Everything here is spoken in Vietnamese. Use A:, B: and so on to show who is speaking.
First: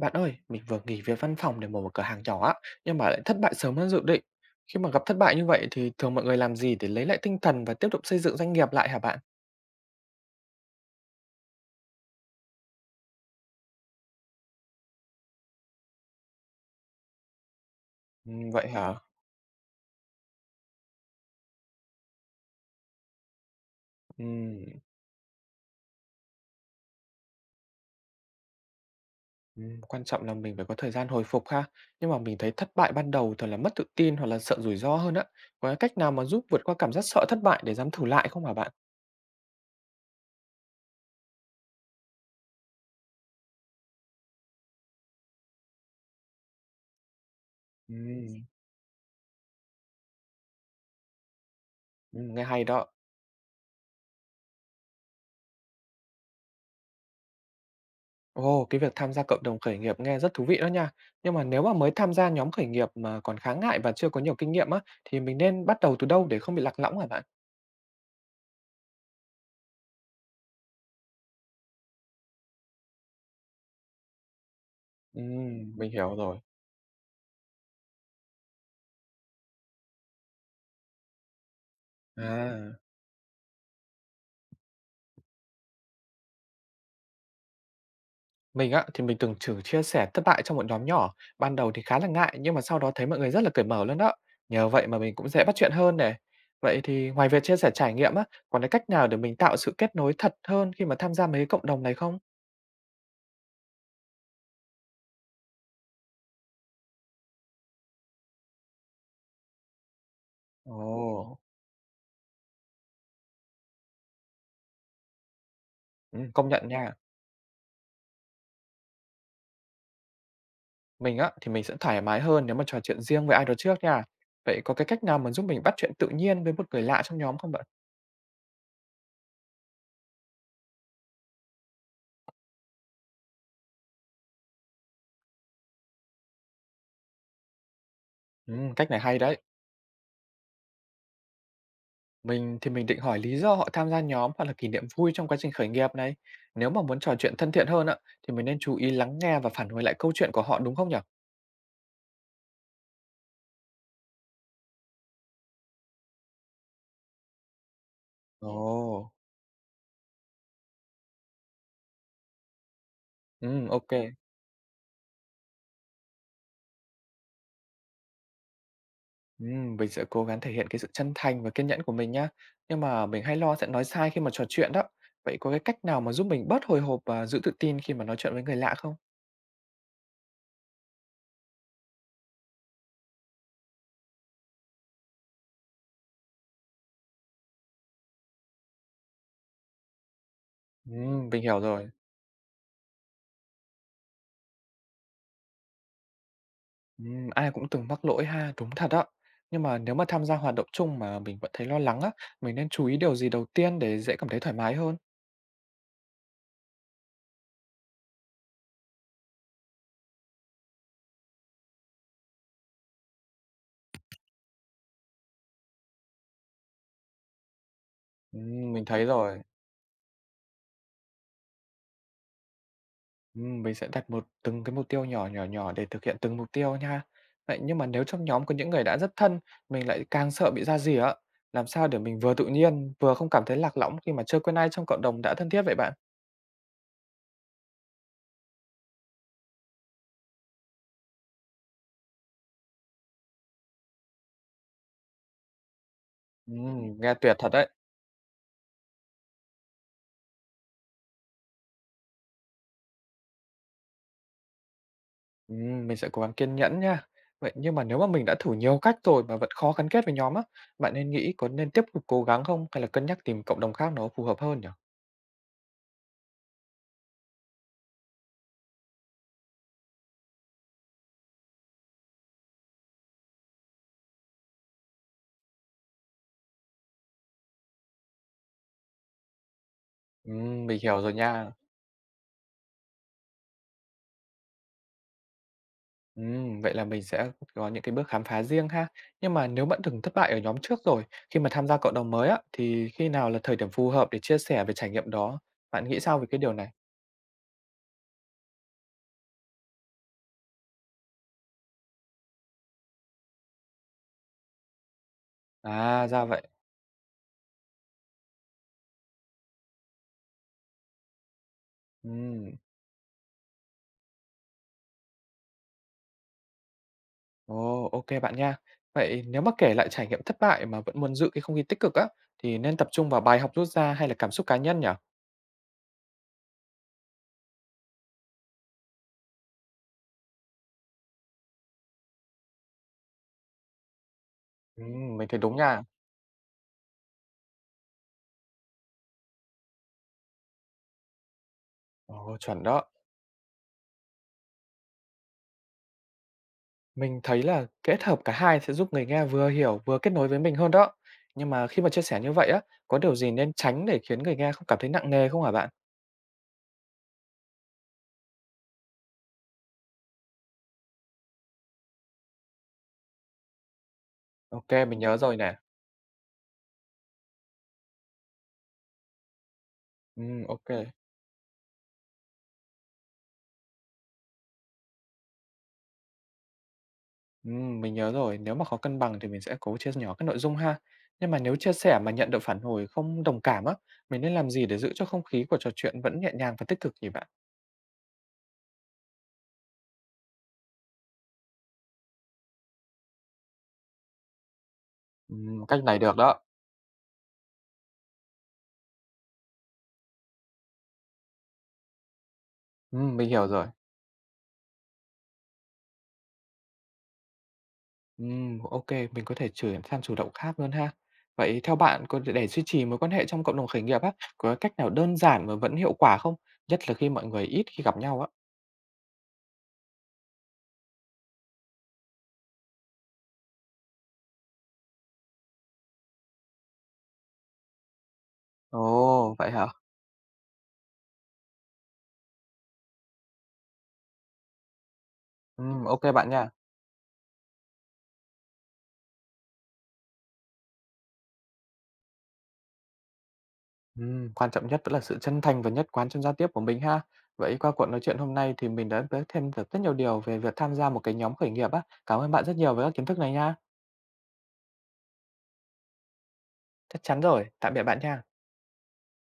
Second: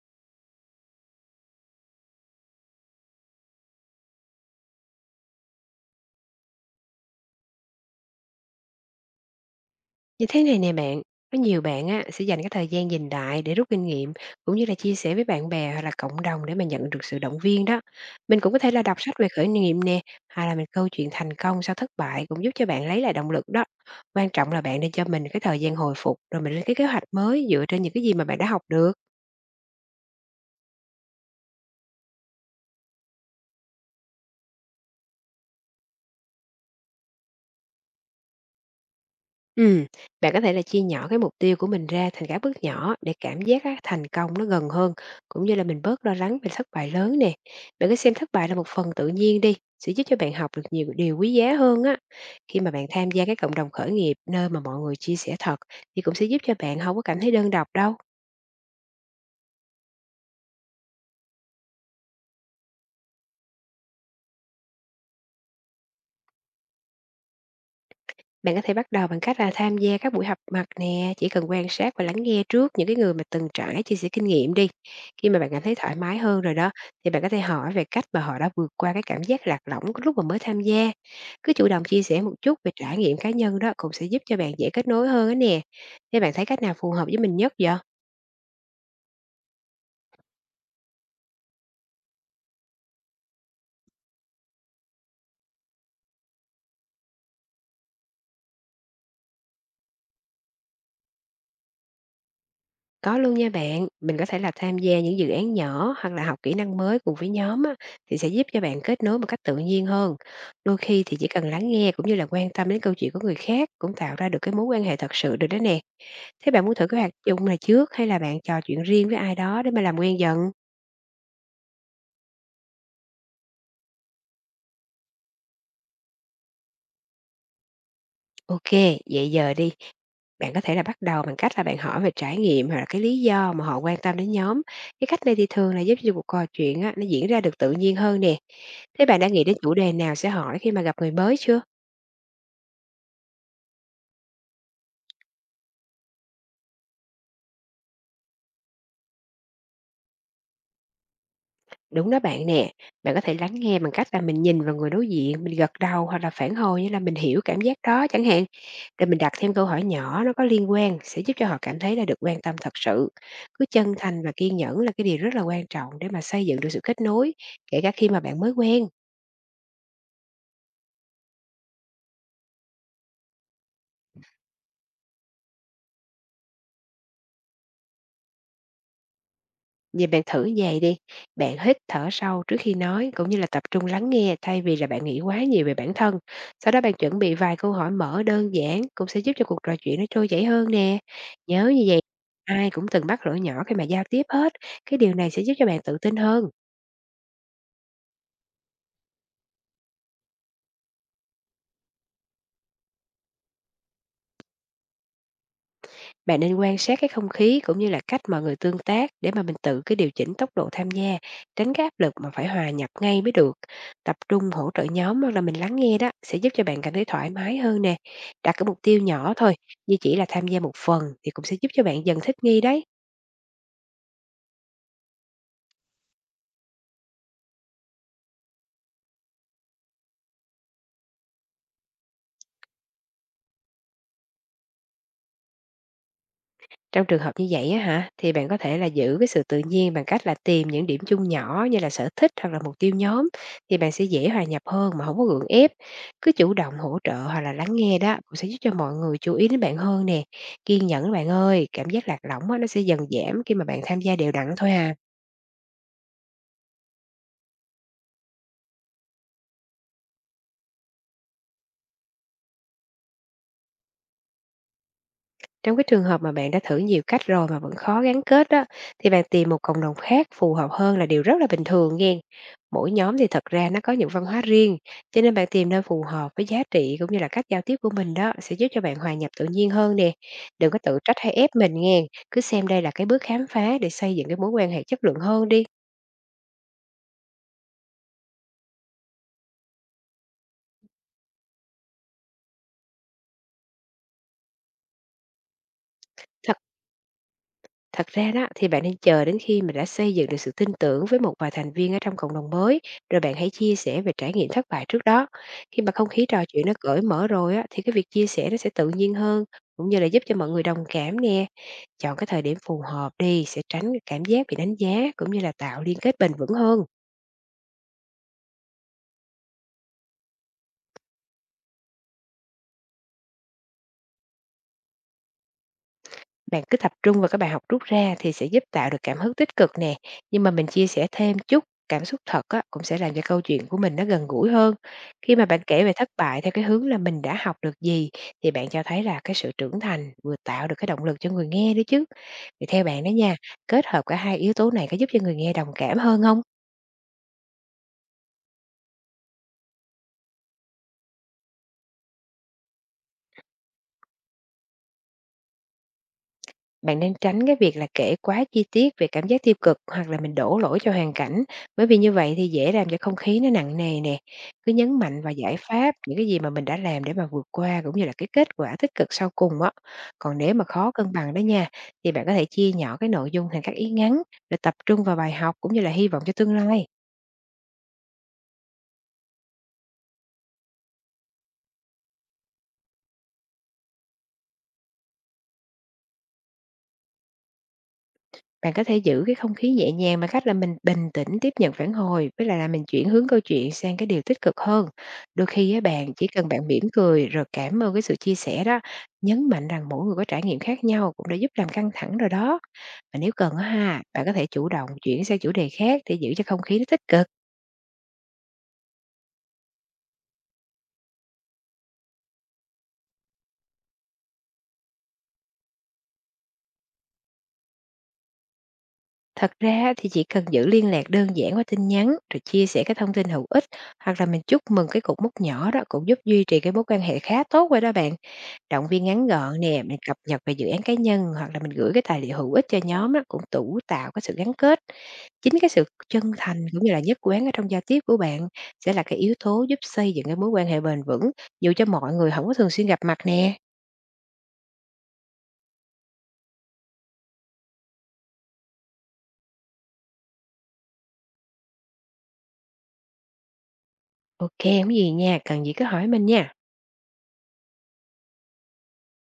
A: Bạn ơi, mình vừa nghỉ việc văn phòng để mở một cửa hàng nhỏ á, nhưng mà lại thất bại sớm hơn dự định. Khi mà gặp thất bại như vậy thì thường mọi người làm gì để lấy lại tinh thần và tiếp tục xây dựng doanh nghiệp lại hả bạn?
B: Như thế này nè bạn, có nhiều bạn á, sẽ dành cái thời gian nhìn lại để rút kinh nghiệm cũng như là chia sẻ với bạn bè hoặc là cộng đồng để mà nhận được sự động viên đó. Mình cũng có
A: Vậy
B: thể là
A: hả?
B: đọc sách về khởi nghiệp nè, hay là mình câu chuyện thành công sau thất bại cũng giúp cho bạn lấy lại động lực đó. Quan trọng là
A: Ừm,
B: bạn nên cho mình cái thời gian hồi phục rồi mình lên cái kế hoạch mới dựa trên những cái gì mà bạn đã học được.
A: ừm, quan trọng là mình phải có thời gian hồi phục ha. Nhưng mà mình thấy thất bại ban đầu thường là mất tự tin hoặc là sợ rủi ro hơn á. Có cái cách nào mà giúp vượt qua cảm giác sợ thất bại để dám thử lại không hả bạn?
B: Ừm, Bạn có thể là chia nhỏ cái mục tiêu của mình ra thành các bước nhỏ để cảm giác á, thành công nó gần hơn, cũng như là mình bớt lo lắng về thất bại lớn nè. Bạn cứ xem thất
A: Ừm,
B: bại là một phần tự nhiên đi, sẽ giúp cho bạn học được nhiều điều quý giá hơn á.
A: ừm, nghe
B: Khi
A: hay
B: mà bạn
A: đó.
B: tham gia cái cộng đồng khởi nghiệp nơi mà mọi người chia sẻ thật thì cũng sẽ giúp cho bạn không có cảm thấy đơn độc đâu.
A: Ồ, cái việc tham gia cộng đồng khởi nghiệp nghe rất thú vị đó nha. Nhưng mà nếu mà mới tham gia nhóm khởi nghiệp mà còn khá ngại và chưa có nhiều kinh nghiệm á, thì mình nên bắt đầu từ đâu để không bị lạc lõng hả bạn?
B: Bạn có thể bắt đầu bằng cách là tham gia các buổi họp mặt nè, chỉ cần quan sát và lắng nghe trước những cái người mà từng trải chia sẻ kinh nghiệm đi.
A: Ừ,
B: Khi mà bạn cảm thấy
A: mình
B: thoải
A: hiểu
B: mái
A: rồi.
B: hơn rồi đó, thì bạn có thể hỏi về cách mà họ đã vượt qua cái cảm giác lạc lõng lúc mà mới tham gia. Cứ chủ động chia sẻ một chút về
A: À,
B: trải nghiệm cá nhân đó cũng sẽ giúp cho bạn dễ kết nối hơn á nè. Thế bạn thấy cách nào phù hợp với mình nhất vậy?
A: mình á, thì mình từng thử chia sẻ thất bại trong một nhóm nhỏ. Ban đầu thì khá là ngại, nhưng mà sau đó thấy mọi người rất là cởi mở luôn đó. Nhờ vậy mà mình cũng dễ bắt chuyện hơn này. Vậy thì ngoài việc chia sẻ trải nghiệm á, còn cái cách nào để mình tạo sự kết nối thật hơn khi mà tham gia mấy cái cộng đồng này không?
B: Có luôn nha bạn, mình có thể là tham gia những dự án nhỏ hoặc là học kỹ năng mới cùng với nhóm á, thì sẽ giúp cho bạn kết nối một cách tự nhiên hơn. Đôi khi thì chỉ
A: Ồ,
B: cần lắng nghe cũng như là quan tâm đến câu chuyện của người khác cũng tạo ra được cái mối quan hệ thật sự được đó nè.
A: ừ, công
B: Thế bạn
A: nhận
B: muốn thử
A: nha.
B: cái hoạt dụng này trước hay là bạn trò chuyện riêng với ai đó để mà làm quen dần?
A: Mình á, thì mình sẽ thoải mái hơn nếu mà trò chuyện riêng với ai đó trước nha. Vậy có cái cách nào mà giúp mình bắt chuyện tự nhiên với một người lạ trong nhóm không bạn?
B: Ok, vậy giờ đi, bạn có thể là bắt đầu bằng cách là bạn hỏi về trải nghiệm hoặc là cái lý do mà họ quan tâm đến nhóm. Cái cách này thì thường là giúp cho cuộc trò chuyện á, nó diễn ra được tự nhiên hơn nè.
A: Cách này
B: Thế
A: hay
B: bạn đã
A: đấy.
B: nghĩ đến chủ đề nào sẽ hỏi khi mà gặp người mới chưa?
A: Mình thì mình định hỏi lý do họ tham gia nhóm hoặc là kỷ niệm vui trong quá trình khởi nghiệp này. Nếu mà muốn trò chuyện thân thiện hơn á, thì mình nên chú ý lắng nghe và phản hồi lại câu chuyện của họ đúng không nhỉ?
B: Đúng đó bạn nè, bạn có thể lắng nghe bằng cách là mình nhìn vào người đối diện, mình gật đầu hoặc là phản hồi như là mình hiểu cảm giác đó chẳng hạn. Rồi
A: Ồ,
B: mình đặt thêm câu hỏi nhỏ nó có liên quan sẽ giúp cho họ cảm thấy là được quan tâm thật sự. Cứ
A: ok.
B: chân thành và kiên nhẫn là cái điều rất là quan trọng để mà xây dựng được sự kết nối, kể cả khi mà bạn mới quen.
A: Mình sẽ cố gắng thể hiện cái sự chân thành và kiên nhẫn của mình nhá. Nhưng mà mình hay lo sẽ nói sai khi mà trò chuyện đó. Vậy có cái cách nào mà giúp mình bớt hồi hộp và giữ tự tin khi mà nói chuyện với người lạ không?
B: Vậy bạn thử vầy đi, bạn hít thở sâu trước khi nói, cũng như là tập trung lắng nghe thay vì là bạn nghĩ quá nhiều về bản thân. Sau đó bạn chuẩn bị vài câu hỏi mở đơn giản cũng sẽ giúp cho cuộc trò chuyện nó trôi chảy hơn nè.
A: Mình hiểu
B: Nhớ như
A: rồi.
B: vậy ai cũng từng mắc lỗi nhỏ khi mà giao tiếp hết, cái điều này sẽ giúp cho bạn tự tin hơn.
A: Ai cũng từng mắc lỗi ha, đúng thật á. Nhưng mà nếu mà tham gia hoạt động chung mà mình vẫn thấy lo lắng á, mình nên chú ý điều gì đầu tiên để dễ cảm thấy thoải mái hơn?
B: Bạn nên quan sát cái không khí cũng như là cách mọi người tương tác để mà mình tự cái điều chỉnh tốc độ tham gia, tránh cái áp lực mà phải hòa nhập ngay mới được. Tập trung hỗ trợ nhóm hoặc là mình lắng nghe đó sẽ giúp cho bạn cảm thấy thoải mái hơn nè. Đặt cái mục
A: Mình
B: tiêu
A: thấy
B: nhỏ
A: rồi.
B: thôi, như chỉ là tham gia một phần thì cũng sẽ giúp cho bạn dần thích nghi đấy.
A: Mình sẽ đặt một từng cái mục tiêu nhỏ nhỏ nhỏ để thực hiện từng mục tiêu nha. Vậy nhưng mà nếu trong nhóm có những người đã rất thân, mình lại càng sợ bị ra gì á, làm sao để mình vừa tự nhiên, vừa không cảm thấy lạc lõng khi mà chưa quen ai trong cộng đồng đã thân thiết vậy bạn?
B: Trong trường hợp như vậy á hả, thì bạn có thể là giữ cái sự tự nhiên bằng cách là tìm những điểm chung nhỏ như là sở thích hoặc là mục tiêu nhóm thì bạn sẽ dễ hòa nhập hơn mà không có gượng ép. Cứ chủ động hỗ trợ
A: Nghe tuyệt
B: hoặc
A: thật
B: là lắng
A: đấy.
B: nghe đó cũng sẽ giúp cho mọi người chú ý đến bạn hơn nè. Kiên nhẫn bạn ơi, cảm giác lạc lõng á, nó sẽ dần giảm khi mà bạn tham gia đều đặn thôi à.
A: Mình sẽ cố gắng kiên nhẫn nha. Vậy nhưng mà nếu mà mình đã thử nhiều cách rồi mà vẫn khó gắn kết với nhóm á, bạn nên nghĩ có nên tiếp tục cố gắng không hay là cân nhắc tìm cộng đồng khác nó phù hợp hơn nhỉ?
B: Trong cái trường hợp mà bạn đã thử nhiều cách rồi mà vẫn khó gắn kết đó, thì bạn tìm một cộng đồng khác phù hợp hơn là điều rất là bình thường nghe. Mỗi nhóm thì thật ra nó có những văn hóa riêng, cho nên bạn tìm nơi phù hợp với giá trị cũng như là cách giao tiếp của mình đó sẽ giúp cho bạn hòa nhập tự nhiên hơn nè. Đừng có
A: Mình
B: tự
A: hiểu rồi
B: trách hay ép
A: nha.
B: mình nghe, cứ xem đây là cái bước khám phá để xây dựng cái mối quan hệ chất lượng hơn đi.
A: Vậy là mình sẽ có những cái bước khám phá riêng ha. Nhưng mà nếu bạn từng thất bại ở nhóm trước rồi, khi mà tham gia cộng đồng mới á, thì khi nào là thời điểm phù hợp để chia sẻ về trải nghiệm đó? Bạn nghĩ sao về cái điều này?
B: Thật ra đó thì bạn nên chờ đến khi mình đã xây dựng được sự tin tưởng với một vài thành viên ở trong cộng đồng mới, rồi bạn hãy chia sẻ về trải nghiệm thất bại trước đó. Khi mà
A: À,
B: không
A: ra
B: khí
A: vậy.
B: trò chuyện nó cởi mở rồi á, thì cái việc chia sẻ nó sẽ tự nhiên hơn, cũng như là giúp cho mọi người đồng cảm nè. Chọn cái thời
A: Ừm.
B: điểm phù hợp đi sẽ tránh cái cảm giác bị đánh giá cũng như là tạo liên kết bền vững hơn.
A: Ồ, ô bạn nha. Vậy nếu mà kể lại trải nghiệm thất bại mà vẫn muốn giữ cái không khí tích cực á, thì nên tập trung vào bài học rút ra hay là cảm xúc cá nhân nhỉ?
B: Bạn cứ tập trung vào các bài học rút ra thì sẽ giúp tạo được cảm hứng tích cực nè. Nhưng mà mình chia sẻ thêm chút cảm xúc thật á, cũng sẽ làm cho câu chuyện của mình nó gần gũi hơn.
A: Mình
B: Khi
A: thấy
B: mà
A: đúng
B: bạn
A: nha.
B: kể về thất bại theo cái hướng là mình đã học được gì thì bạn cho thấy là cái sự trưởng thành vừa tạo được cái động lực cho người nghe nữa chứ.
A: Ồ, chuẩn
B: Thì theo
A: đó.
B: bạn đó nha, kết hợp cả hai yếu tố này có giúp cho người nghe đồng cảm hơn không?
A: Mình thấy là kết hợp cả hai sẽ giúp người nghe vừa hiểu vừa kết nối với mình hơn đó. Nhưng mà khi mà chia sẻ như vậy á, có điều gì nên tránh để khiến người nghe không cảm thấy nặng nề không hả bạn?
B: Bạn nên tránh cái việc là kể quá chi tiết về cảm giác tiêu cực hoặc là mình đổ lỗi cho hoàn cảnh, bởi vì như vậy thì dễ làm cho không khí nó nặng nề nè.
A: Ô,
B: Cứ nhấn
A: mình nhớ
B: mạnh vào
A: rồi nè.
B: giải pháp, những cái gì mà mình đã làm để mà vượt qua cũng như là cái kết quả tích cực sau cùng á. Còn nếu
A: Ô,
B: mà khó cân bằng đó nha, thì bạn có thể chia nhỏ cái nội dung thành các ý ngắn để tập trung vào bài học cũng như là hy vọng cho tương lai.
A: ừm, mình nhớ rồi, nếu mà khó cân bằng thì mình sẽ cố chia nhỏ các nội dung ha. Nhưng mà nếu chia sẻ mà nhận được phản hồi không đồng cảm á, mình nên làm gì để giữ cho không khí của trò chuyện vẫn nhẹ nhàng và tích cực nhỉ bạn?
B: Bạn có thể giữ cái không khí nhẹ nhàng bằng cách là mình bình tĩnh tiếp nhận phản hồi, với lại là mình chuyển hướng câu chuyện sang cái điều tích cực hơn. Đôi khi á
A: Cách này
B: bạn,
A: được
B: chỉ
A: đó.
B: cần bạn mỉm cười rồi cảm ơn cái sự chia sẻ đó, nhấn mạnh rằng mỗi người có trải nghiệm khác nhau cũng đã giúp làm căng thẳng rồi đó. Và
A: Mình
B: nếu
A: hiểu
B: cần á
A: rồi.
B: ha, bạn có thể chủ động chuyển sang chủ đề khác để giữ cho không khí nó tích cực.
A: Ok, mình có thể chuyển sang chủ động khác luôn ha. Vậy theo bạn, có để duy trì mối quan hệ trong cộng đồng khởi nghiệp á, có cách nào đơn giản mà vẫn hiệu quả không? Nhất là khi mọi người ít khi gặp nhau á.
B: Thật ra thì chỉ cần giữ liên lạc đơn giản qua tin nhắn rồi chia sẻ cái thông tin hữu ích hoặc là mình chúc mừng cái cột mốc nhỏ đó cũng giúp duy trì cái mối quan hệ khá tốt rồi đó bạn. Động viên ngắn
A: Ồ, vậy
B: gọn
A: hả?
B: nè, mình cập nhật về dự án cá nhân hoặc là mình gửi cái tài liệu hữu ích cho nhóm á, cũng tủ tạo cái sự gắn kết. Chính cái sự
A: Ok
B: chân
A: bạn nha.
B: thành cũng như là nhất quán ở trong giao tiếp của bạn sẽ là cái yếu tố giúp xây dựng cái mối quan hệ bền vững dù cho mọi người không có thường xuyên gặp mặt nè.
A: Quan trọng nhất vẫn là sự chân thành và nhất quán trong giao tiếp của mình ha. Vậy qua cuộc nói chuyện hôm nay thì mình đã biết thêm được rất nhiều điều về việc tham gia một cái nhóm khởi nghiệp á. Cảm ơn bạn rất nhiều với các kiến thức này nha.
B: Ok, không có gì nha, cần gì cứ hỏi mình nha.
A: Chắc chắn rồi, tạm biệt bạn nha.